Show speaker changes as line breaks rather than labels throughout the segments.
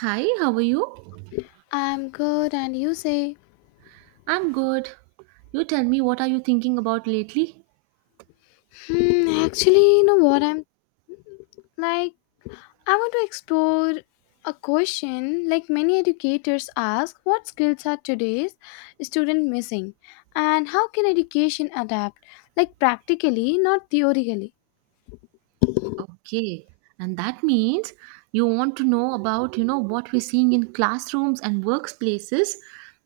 Hi, how are you?
I'm good, and you say,
I'm good. You tell me, what are you thinking about lately?
actually, you know what? I'm like, I want to explore a question like many educators ask, what skills are today's student missing, and how can education adapt, like practically, not theoretically.
Okay. And that means you want to know about, you know, what we're seeing in classrooms and workplaces,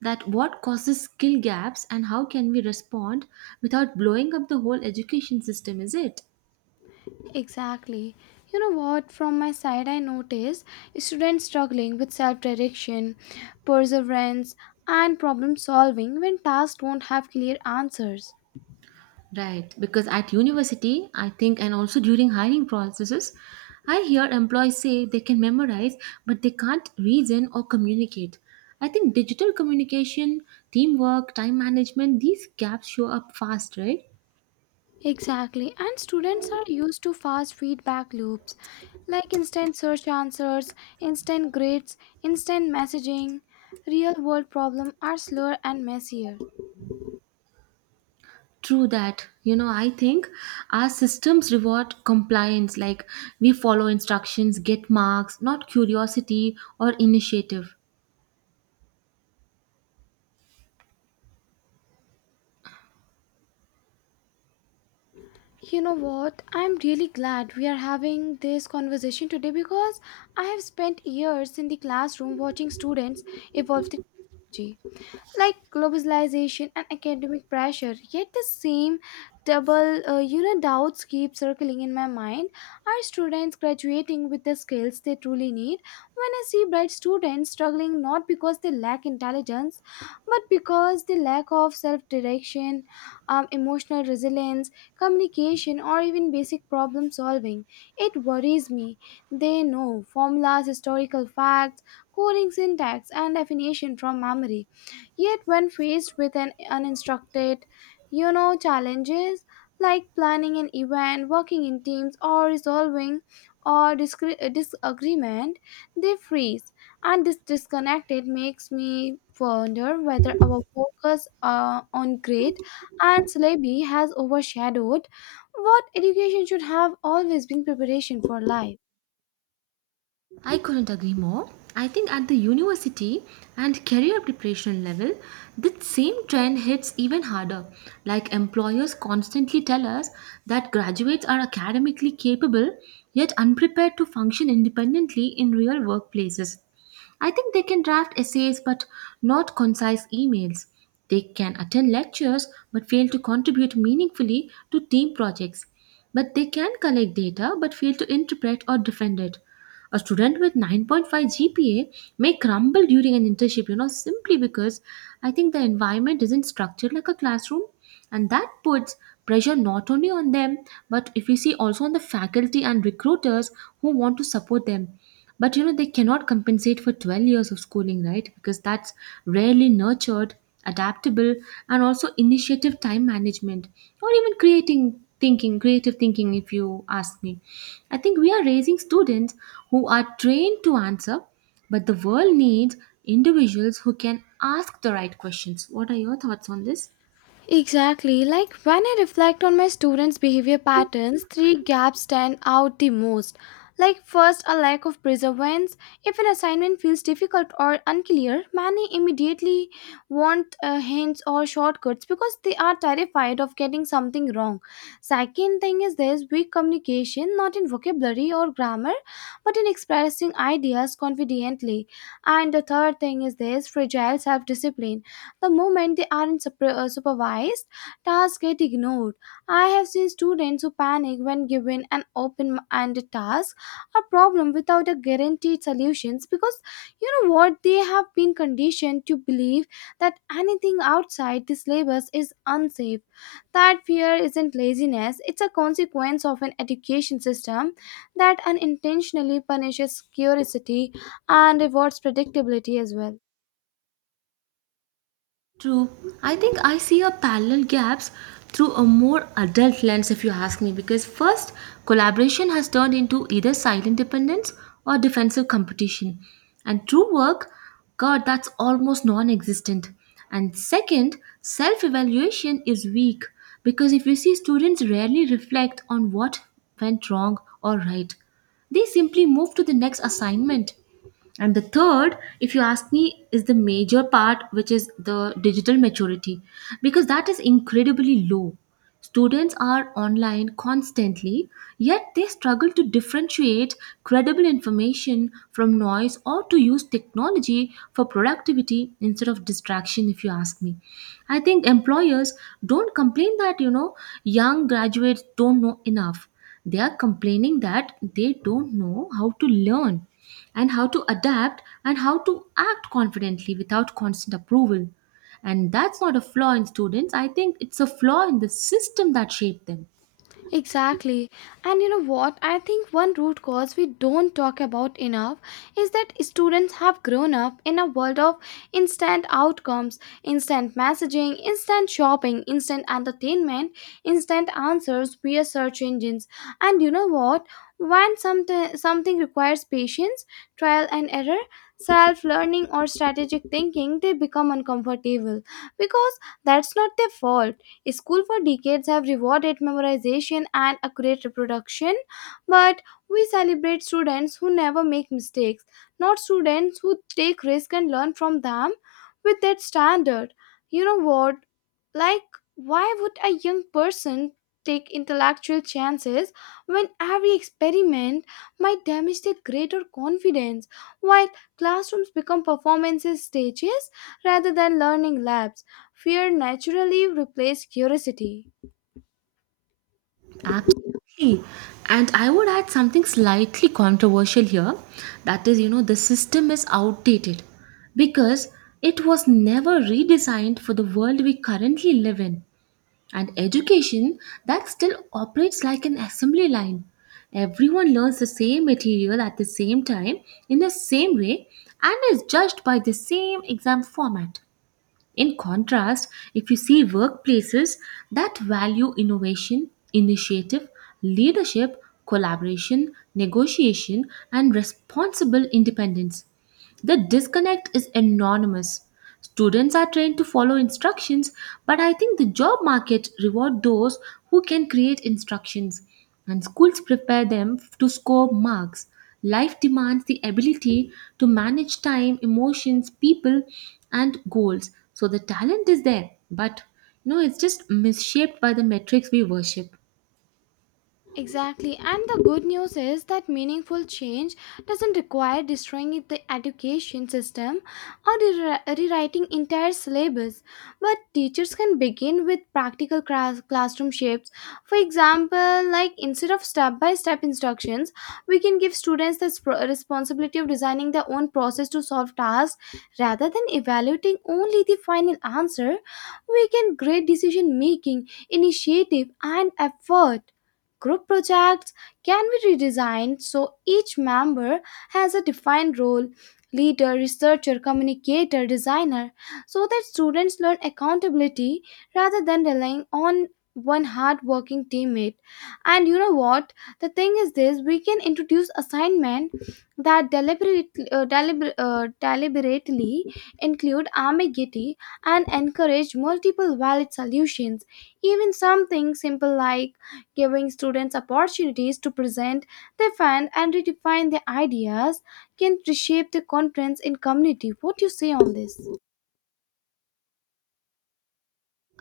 that what causes skill gaps and how can we respond without blowing up the whole education system, is it?
Exactly. You know what? From my side, I notice students struggling with self direction, perseverance, and problem solving when tasks don't have clear answers.
Right, because at university, I think, and also during hiring processes, I hear employees say they can memorize, but they can't reason or communicate. I think digital communication, teamwork, time management, these gaps show up fast, right?
Exactly. And students are used to fast feedback loops like instant search answers, instant grades, instant messaging. Real world problems are slower and messier.
True that. You know, I think our systems reward compliance, like we follow instructions, get marks, not curiosity or initiative.
You know what? I'm really glad we are having this conversation today, because I have spent years in the classroom watching students evolve the technology, like globalization and academic pressure, yet the same double doubts keep circling in my mind. Are students graduating with the skills they truly need? When I see bright students struggling, not because they lack intelligence but because they lack of self-direction, emotional resilience, communication, or even basic problem solving, it worries me. They know formulas, historical facts, coding syntax, and definition from memory. Yet, when faced with an uninstructed, challenges like planning an event, working in teams, or resolving or disagreement, they freeze. And this disconnected makes me wonder whether our focus on grade and syllabi has overshadowed what education should have always been: preparation for life.
I couldn't agree more. I think at the university and career preparation level, that same trend hits even harder. Like employers constantly tell us that graduates are academically capable yet unprepared to function independently in real workplaces. I think they can draft essays but not concise emails. They can attend lectures but fail to contribute meaningfully to team projects. But they can collect data but fail to interpret or defend it. A student with 9.5 GPA may crumble during an internship, you know, simply because I think the environment isn't structured like a classroom. And that puts pressure not only on them, but if you see also on the faculty and recruiters who want to support them. But you know, they cannot compensate for 12 years of schooling, right? Because that's rarely nurtured, adaptable, and also initiative time management or even creating thinking, creative thinking, if you ask me. I think we are raising students who are trained to answer, but the world needs individuals who can ask the right questions. What are your thoughts on this?
Exactly. Like, when I reflect on my students' behavior patterns, three gaps stand out the most. Like, first, a lack of perseverance. If an assignment feels difficult or unclear, many immediately want hints or shortcuts, because they are terrified of getting something wrong. Second thing is, there's weak communication, not in vocabulary or grammar, but in expressing ideas confidently. And the third thing is, there's fragile self-discipline. The moment they aren't supervised, tasks get ignored. I have seen students who panic when given an open-ended task or problem without a guaranteed solutions, because, you know what, they have been conditioned to believe that anything outside the syllabus is unsafe. That fear isn't laziness, it's a consequence of an education system that unintentionally punishes curiosity and rewards predictability as well.
True. I think I see a parallel gaps through a more adult lens if you ask me, because first, collaboration has turned into either silent dependence or defensive competition, and true work, god, that's almost non-existent. And second, self-evaluation is weak because if you see, students rarely reflect on what went wrong or right, they simply move to the next assignment. And the third, if you ask me, is the major part, which is the digital maturity, because that is incredibly low. Students are online constantly, yet they struggle to differentiate credible information from noise or to use technology for productivity instead of distraction, if you ask me. I think employers don't complain that, you know, young graduates don't know enough. They are complaining that they don't know how to learn and how to adapt and how to act confidently without constant approval. And that's not a flaw in students. I think it's a flaw in the system that shaped them.
Exactly. And you know what? I think one root cause we don't talk about enough is that students have grown up in a world of instant outcomes, instant messaging, instant shopping, instant entertainment, instant answers via search engines. And you know what? When something requires patience, trial and error, self-learning, or strategic thinking, they become uncomfortable, because that's not their fault. School for decades have rewarded memorization and accurate reproduction, but we celebrate students who never make mistakes, not students who take risks and learn from them with that standard. You know what? Like, why would a young person take intellectual chances when every experiment might damage their grade or confidence, while classrooms become performances stages rather than learning labs? Fear naturally replaced curiosity.
Absolutely. And I would add something slightly controversial here. That is, you know, the system is outdated because it was never redesigned for the world we currently live in. And education that still operates like an assembly line. Everyone learns the same material at the same time, in the same way, and is judged by the same exam format. In contrast, if you see workplaces that value innovation, initiative, leadership, collaboration, negotiation, and responsible independence, the disconnect is enormous. Students are trained to follow instructions, but I think the job market reward those who can create instructions, and schools prepare them to score marks. Life demands the ability to manage time, emotions, people, and goals. So the talent is there, but you know, it's just misshaped by the metrics we worship.
Exactly, and the good news is that meaningful change doesn't require destroying the education system or rewriting entire syllabus, but teachers can begin with practical classroom shapes. For example, like, instead of step by step instructions, we can give students the responsibility of designing their own process to solve tasks, rather than evaluating only the final answer. We can grade decision making, initiative, and effort. Group projects can be redesigned so each member has a defined role: leader, researcher, communicator, designer, so that students learn accountability rather than relying on one hardworking teammate. And you know what? The thing is this, we can introduce assignment that deliberately include ambiguity and encourage multiple valid solutions. Even something simple like giving students opportunities to present their find and redefine their ideas can reshape their confidence in community. What do you say on this?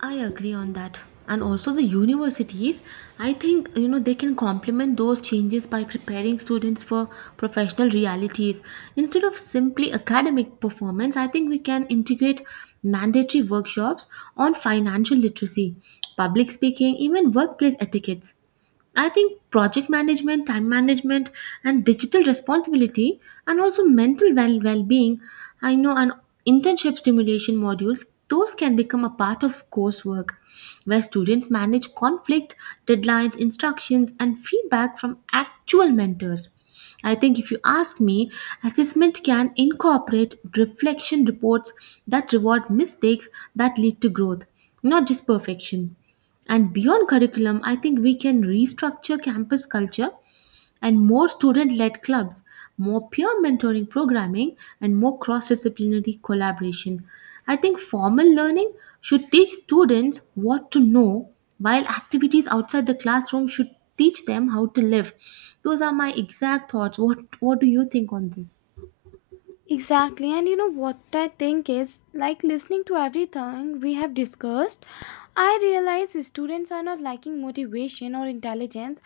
I agree on that. And also the universities, I think, you know, they can complement those changes by preparing students for professional realities. Instead of simply academic performance, I think we can integrate mandatory workshops on financial literacy, public speaking, even workplace etiquettes. I think project management, time management, and digital responsibility, and also mental well being. I know an internship stimulation modules, those can become a part of coursework where students manage conflict, deadlines, instructions, and feedback from actual mentors. I think if you ask me, assessment can incorporate reflection reports that reward mistakes that lead to growth, not just perfection. And beyond curriculum, I think we can restructure campus culture and more student led clubs, more peer mentoring programming, and more cross disciplinary collaboration. I think formal learning should teach students what to know, while activities outside the classroom should teach them how to live. Those are my exact thoughts. What do you think on this?
Exactly, and you know what? I think, is like, listening to everything we have discussed, I realize students are not lacking motivation or intelligence,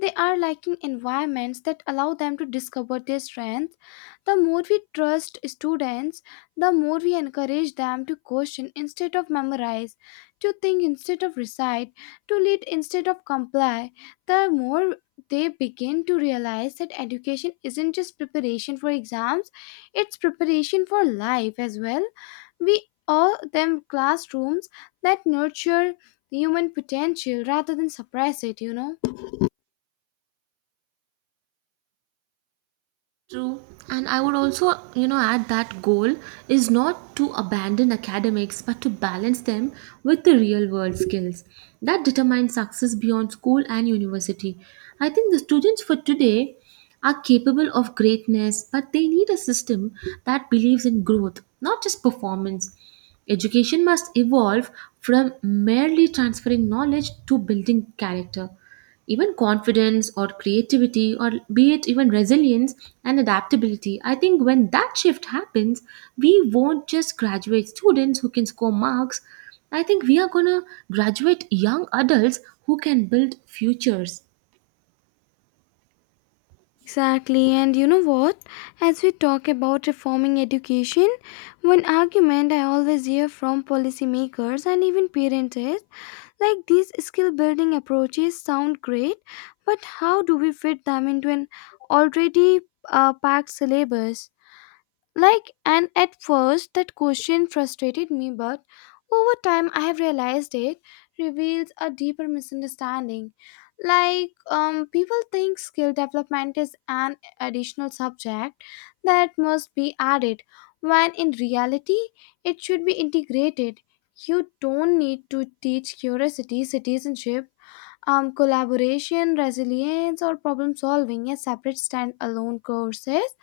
they are lacking environments that allow them to discover their strengths. The more we trust students, the more we encourage them to question instead of memorize, to think instead of recite, to lead instead of comply, the more they begin to realize that education isn't just preparation for exams, it's preparation for life as well. We all them classrooms that nurture the human potential rather than suppress it, you know?
True. And I would also, you know, add that goal is not to abandon academics but to balance them with the real world skills that determine success beyond school and university. I think the students for today are capable of greatness, but they need a system that believes in growth, not just performance. Education must evolve from merely transferring knowledge to building character, even confidence or creativity or be it even resilience and adaptability. I think when that shift happens, we won't just graduate students who can score marks, I think we are going to graduate young adults who can build futures.
Exactly, and you know what? As we talk about reforming education, one argument I always hear from policymakers and even parents is like, these skill building approaches sound great, but how do we fit them into an already packed syllabus? Like, and at first that question frustrated me, but over time I have realized it reveals a deeper misunderstanding. Like, people think skill development is an additional subject that must be added, when in reality, it should be integrated. You don't need to teach curiosity, citizenship, collaboration, resilience, or problem solving as separate standalone courses,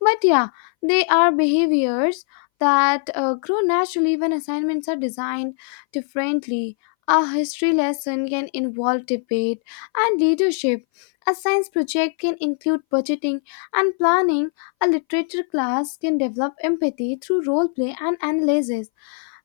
but yeah, they are behaviors that grow naturally when assignments are designed differently. A history lesson can involve debate and leadership. A science project can include budgeting and planning. A literature class can develop empathy through role play and analysis.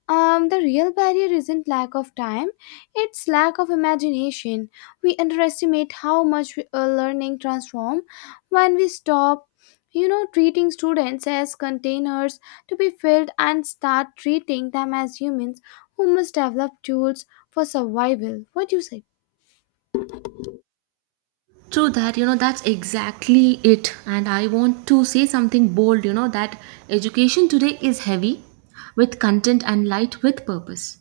The real barrier isn't lack of time, it's lack of imagination. We underestimate how much we, learning transform when we stop, treating students as containers to be filled and start treating them as humans who must develop tools for survival. What do you say?
True that, you know, that's exactly it. And I want to say something bold, you know, that education today is heavy with content and light with purpose.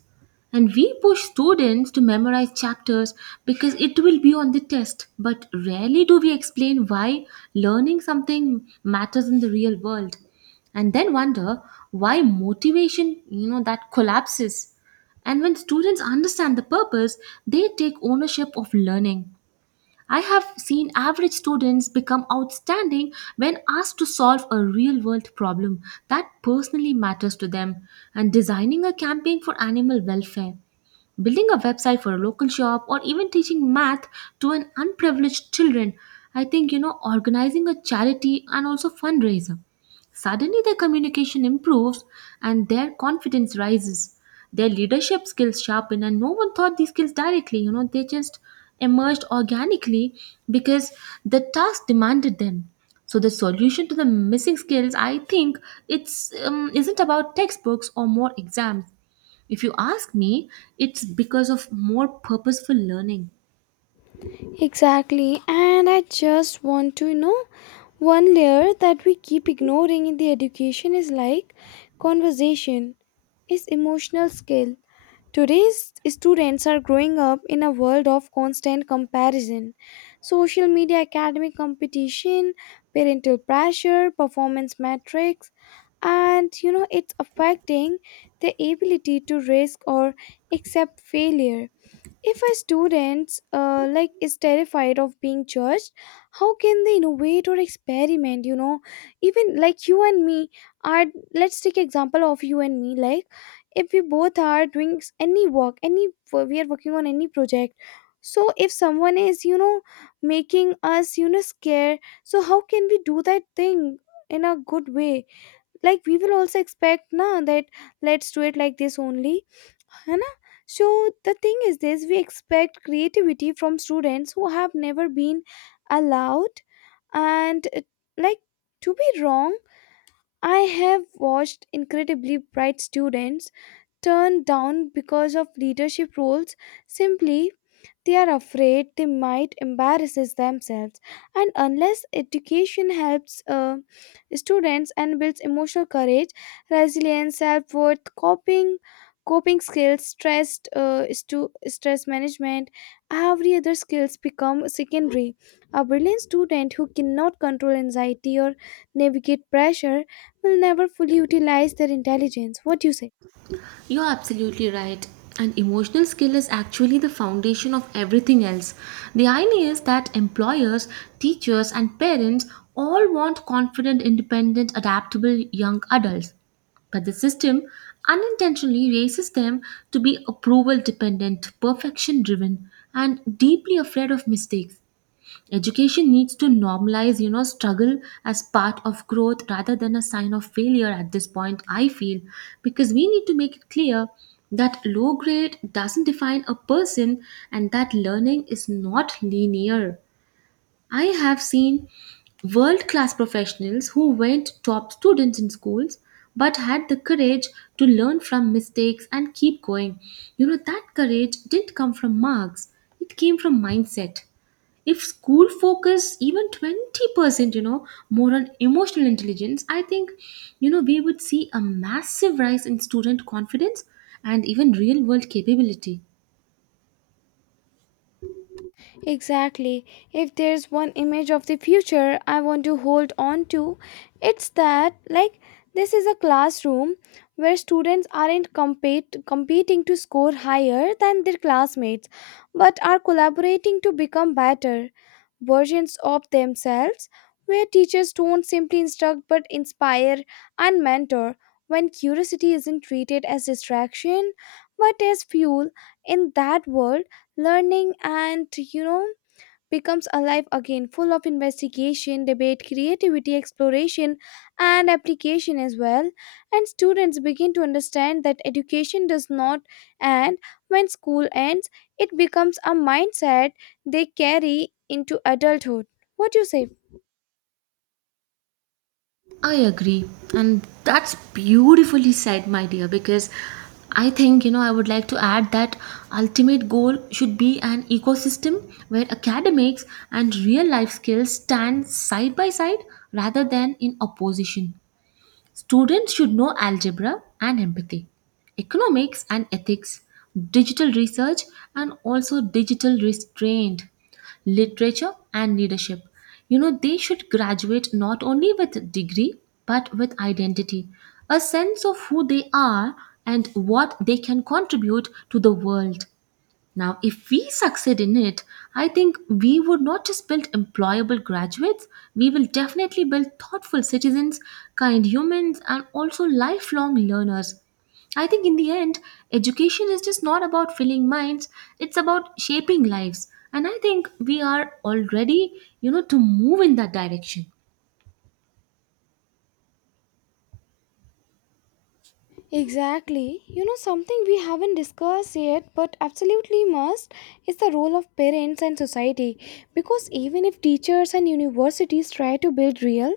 And we push students to memorize chapters because it will be on the test, but rarely do we explain why learning something matters in the real world. And then wonder why motivation, you know, that collapses. And when students understand the purpose, they take ownership of learning. I have seen average students become outstanding when asked to solve a real world problem that personally matters to them, and designing a campaign for animal welfare, building a website for a local shop, or even teaching math to an unprivileged children. I think, you know, organizing a charity and also fundraiser. Suddenly their communication improves and their confidence rises. Their leadership skills sharpen, and no one taught these skills directly, you know, they just emerged organically because the task demanded them. So the solution to the missing skills, I think, it's isn't about textbooks or more exams. If you ask me, it's because of more purposeful learning.
Exactly, and I just want to one layer that we keep ignoring in the education is like, conversation is emotional skill. Today's students are growing up in a world of constant comparison: social media, academic competition, parental pressure, performance metrics, and it's affecting the ability to risk or accept failure. If a student like is terrified of being judged, how can they innovate or experiment? Even like you and me are. Let's take example of you and me. Like, if we both are doing any work, any we are working on any project. So if someone is making us scared, so how can we do that thing in a good way? Like, we will also expect na that, let's do it like this only, है ना. So the thing is this, we expect creativity from students who have never been allowed and like, to be wrong. I have watched incredibly bright students turned down because of leadership roles, simply they are afraid they might embarrass themselves, and unless education helps students and builds emotional courage, resilience, self worth, coping skills, stress management, every other skills become secondary. A brilliant student who cannot control anxiety or navigate pressure will never fully utilize their intelligence. What do you say?
You're absolutely right. An emotional skill is actually the foundation of everything else. The idea is that employers, teachers, and parents all want confident, independent, adaptable young adults. But the system unintentionally raises them to be approval dependent, perfection driven, and deeply afraid of mistakes. Education needs to normalize, you know, struggle as part of growth rather than a sign of failure at this point, I feel, because we need to make it clear that low grade doesn't define a person and that learning is not linear. I have seen world class professionals who weren't top students in schools but had the courage to learn from mistakes and keep going. You know, that courage didn't come from marks, it came from mindset. If school focus even 20% you know more on emotional intelligence, I think, you know, we would see a massive rise in student confidence and even real world capability.
Exactly. If there's one image of the future I want to hold on to, it's that, like, this is a classroom where students aren't competing to score higher than their classmates, but are collaborating to become better versions of themselves, where teachers don't simply instruct but inspire and mentor, when curiosity isn't treated as distraction but as fuel. In that world, learning and you know becomes alive again, full of investigation, debate, creativity, exploration, and application as well. And students begin to understand that education does not end when school ends, it becomes a mindset they carry into adulthood. What do you say?
I agree, and that's beautifully said, my dear, because I think, you know, I would like to add that ultimate goal should be an ecosystem where academics and real life skills stand side by side rather than in opposition. Students should know algebra and empathy, economics and ethics, digital research and also digital restraint, literature and leadership. You know, they should graduate not only with degree but with identity, a sense of who they are and what they can contribute to the world. Now, if we succeed in it, I think we would not just build employable graduates, we will definitely build thoughtful citizens, kind humans, and also lifelong learners. I think in the end, education is just not about filling minds, it's about shaping lives. And I think we are already, you know, to move in that direction.
Exactly. Something we haven't discussed yet, but absolutely must, is the role of parents and society. Because even if teachers and universities try to build real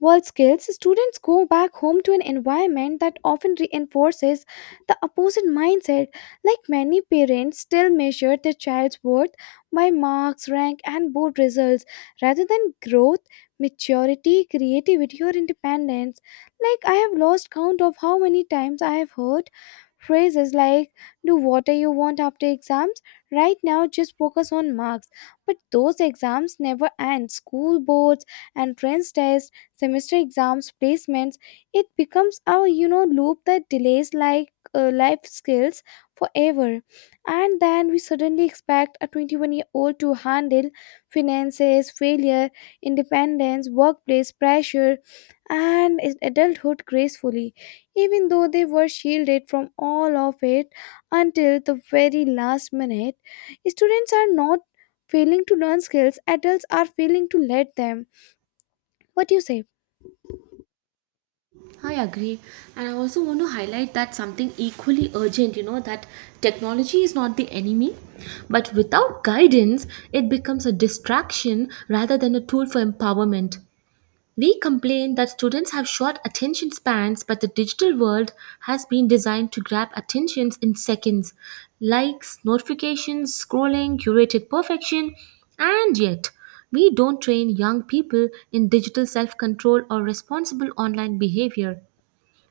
world skills, students go back home to an environment that often reinforces the opposite mindset. Like, many parents still measure their child's worth by marks, rank, and board results rather than growth, maturity, creativity, or independence. Like, I have lost count of how many times I have heard phrases like, "Do whatever you want after exams. Right now, just focus on marks." But those exams never end. School boards, entrance tests, semester exams, placements. It becomes our, loop that delays like life skills forever. And then we suddenly expect a 21-year-old to handle finances, failure, independence, workplace pressure, and adulthood gracefully, even though they were shielded from all of it until the very last minute. Students are not failing to learn skills, adults are failing to let them. What do you say?
I agree. And I also want to highlight that something equally urgent, you know, that technology is not the enemy, but without guidance, it becomes a distraction rather than a tool for empowerment. We complain that students have short attention spans, but the digital world has been designed to grab attentions in seconds, likes, notifications, scrolling, curated perfection, and yet we don't train young people in digital self control or responsible online behavior.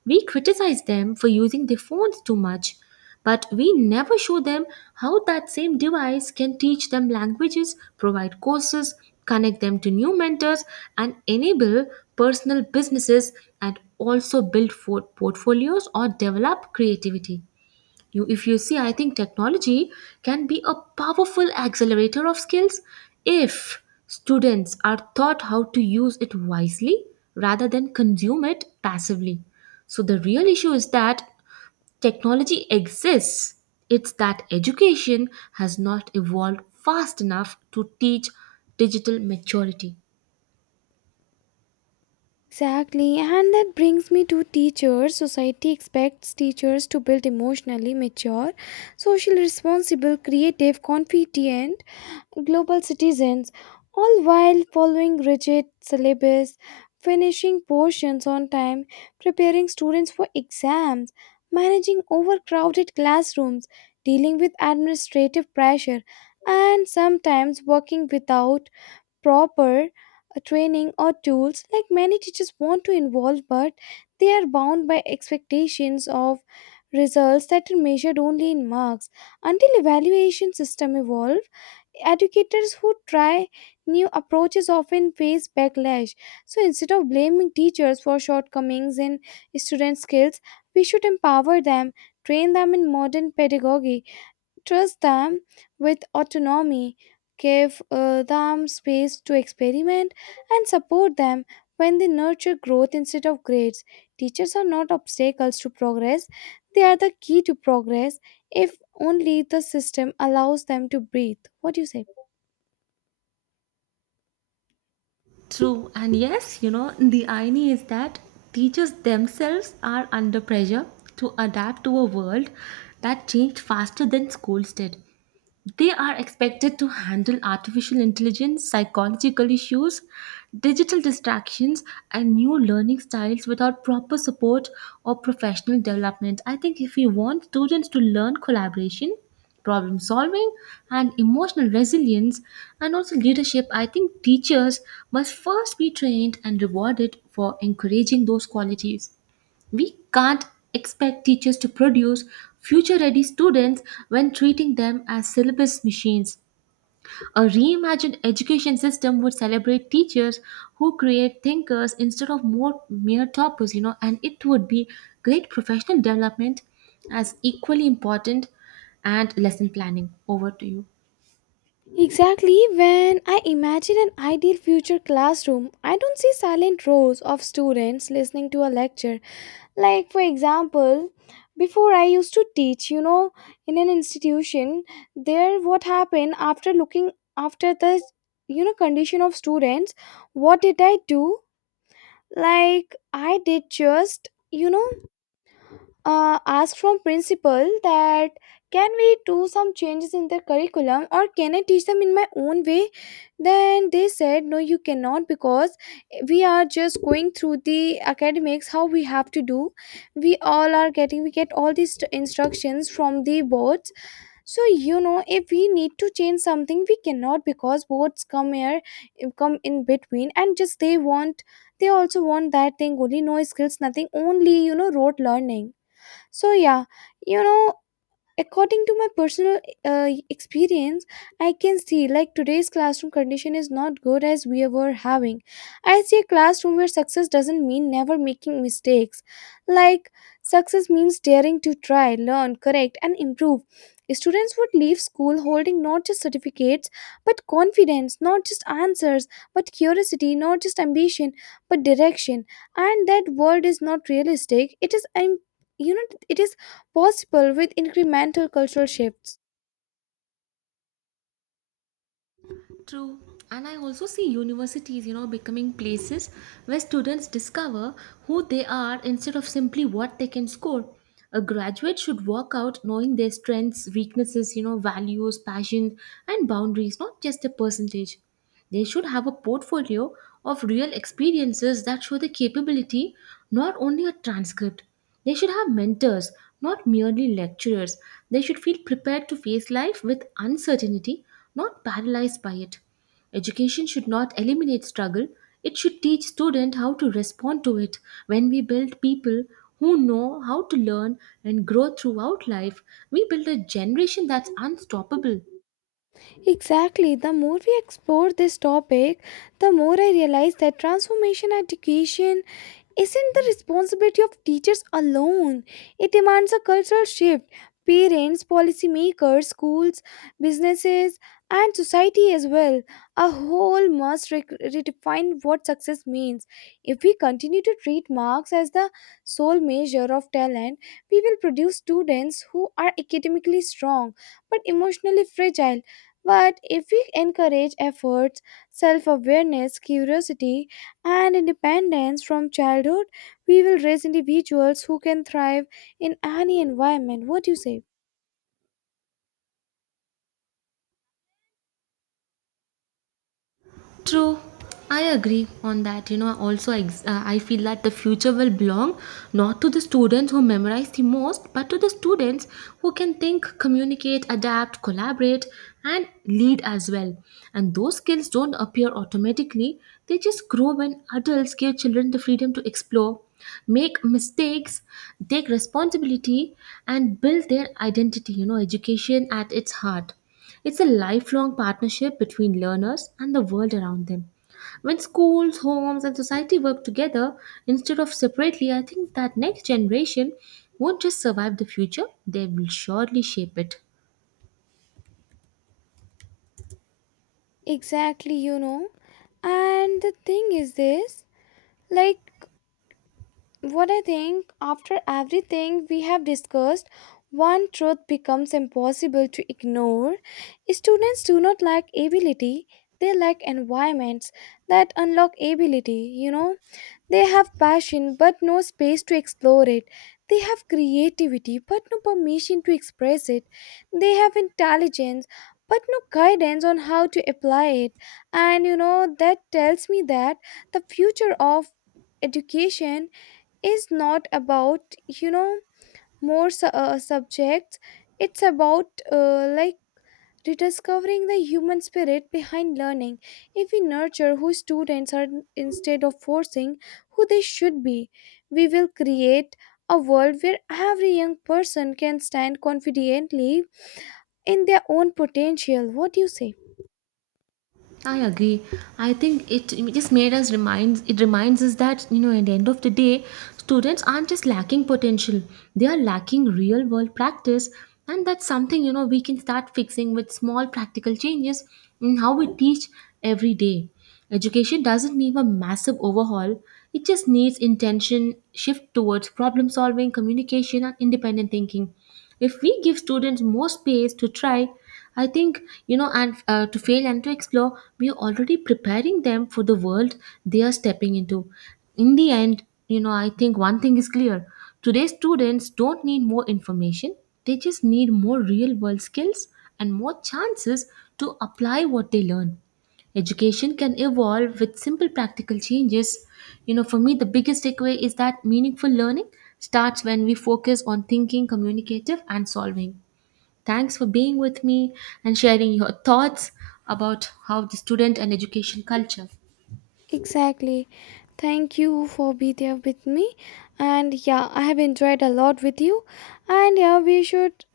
We criticize them for using their phones too much, but we never show them how that same device can teach them languages, provide courses, connect them to new mentors, and enable personal businesses and also build for portfolios or develop creativity. You, if you see, I think technology can be a powerful accelerator of skills if students are taught how to use it wisely rather than consume it passively. So, the real issue is that technology exists, it's that education has not evolved fast enough to teach digital maturity.
Exactly, and that brings me to teachers. Society expects teachers to build emotionally mature, socially responsible, creative, confident, global citizens, all while following rigid syllabus, finishing portions on time, preparing students for exams, managing overcrowded classrooms, dealing with administrative pressure, and sometimes working without proper training or tools. Like many teachers want to involve but they are bound by expectations of results that are measured only in marks. Until evaluation system evolve, educators who try new approaches often face backlash. So instead of blaming teachers for shortcomings in student skills, we should empower them, train them in modern pedagogy, trust them with autonomy, give them space to experiment, and support them when they nurture growth instead of grades. Teachers are not obstacles to progress, they are the key to progress if only the system allows them to breathe. What do you say?
True, and yes, you know, the irony is that teachers themselves are under pressure to adapt to a world that changed faster than schools did. They are expected to handle artificial intelligence, psychological issues, digital distractions, and new learning styles without proper support or professional development. I think if we want students to learn collaboration, problem solving, and emotional resilience, and also leadership, I think teachers must first be trained and rewarded for encouraging those qualities. We can't expect teachers to produce future ready students when treating them as syllabus machines. A reimagined education system would celebrate teachers who create thinkers instead of more mere toppers, you know, and it would be great professional development as equally important and lesson planning. Over to you.
Exactly. When I imagine an ideal future classroom, I don't see silent rows of students listening to a lecture. Like, for example, before I used to teach, you know, in an institution, there what happened after looking after the, you know, condition of students, what did I do? Like, I did just, you know, ask from principal that can we do some changes in their curriculum, or can I teach them in my own way? Then they said no, you cannot, because we are just going through the academics how we have to do. We all are getting, we get all these instructions from the boards. So, you know, if we need to change something, we cannot, because boards come here, come in between, and just they want, they also want that thing only, no skills, nothing, only, you know, rote learning. So, yeah, you know, according to my personal experience, I can see like today's classroom condition is not good as we were having. I see a classroom where success doesn't mean never making mistakes. Like, success means daring to try, learn, correct, and improve. Students would leave school holding not just certificates but confidence, not just answers but curiosity, not just ambition but direction. And that world is not realistic. It is you know it is possible with incremental cultural shifts.
True. And I also see universities, you know, becoming places where students discover who they are instead of simply what they can score. A graduate should walk out knowing their strengths, weaknesses, you know, values, passion, and boundaries, not just a percentage. They should have a portfolio of real experiences that show the capability, not only a transcript. They should have mentors, not merely lecturers. They should feel prepared to face life with uncertainty, not paralyzed by it. Education should not eliminate struggle, it should teach students how to respond to it. When we build people who know how to learn and grow throughout life, we build a generation that's unstoppable.
Exactly. The more we explore this topic, the more I realize that transformation education isn't the responsibility of teachers alone. It demands a cultural shift. Parents, policymakers, schools, businesses, and society as well. A whole must redefine what success means. If we continue to treat marks as the sole measure of talent, we will produce students who are academically strong but emotionally fragile. But if we encourage efforts, self awareness, curiosity, and independence from childhood, we will raise individuals who can thrive in any environment. What do you say?
True, I agree on that. You know, also I feel that the future will belong not to the students who memorize the most, but to the students who can think, communicate, adapt, collaborate, and lead as well. And those skills don't appear automatically, they just grow when adults give children the freedom to explore, make mistakes, take responsibility, and build their identity. You know, education at its heart. It's a lifelong partnership between learners and the world around them. When schools, homes, and society work together instead of separately, I think that next generation won't just survive the future, they will surely shape it.
Exactly, you know. And the thing is this, like, what I think after everything we have discussed, one truth becomes impossible to ignore. Students do not lack ability, they lack environments that unlock ability, you know. They have passion but no space to explore it. They have creativity but no permission to express it. They have intelligence but no guidance on how to apply it. And you know, that tells me that the future of education is not about, you know, more subjects. It's about like rediscovering the human spirit behind learning. If we nurture who students are instead of forcing who they should be, we will create a world where every young person can stand confidently in their own potential. What do you say?
I agree. I think it just made us reminds it reminds us that, you know, at the end of the day, students aren't just lacking potential; they are lacking real world practice, and that's something, you know, we can start fixing with small practical changes in how we teach every day. Education doesn't need a massive overhaul; it just needs intention, shift towards problem solving, communication, and independent thinking. If we give students more space to try, I think, you know, and to fail and to explore, we are already preparing them for the world they are stepping into. In the end, you know, I think one thing is clear, today's students don't need more information, they just need more real world skills and more chances to apply what they learn. Education can evolve with simple practical changes. You know, for me, the biggest takeaway is that meaningful learning starts when we focus on thinking, communicative, and solving. Thanks for being with me and sharing your thoughts about how the student and education culture.
Exactly. Thank you for being there with me, and yeah, I have enjoyed a lot with you. And yeah, we should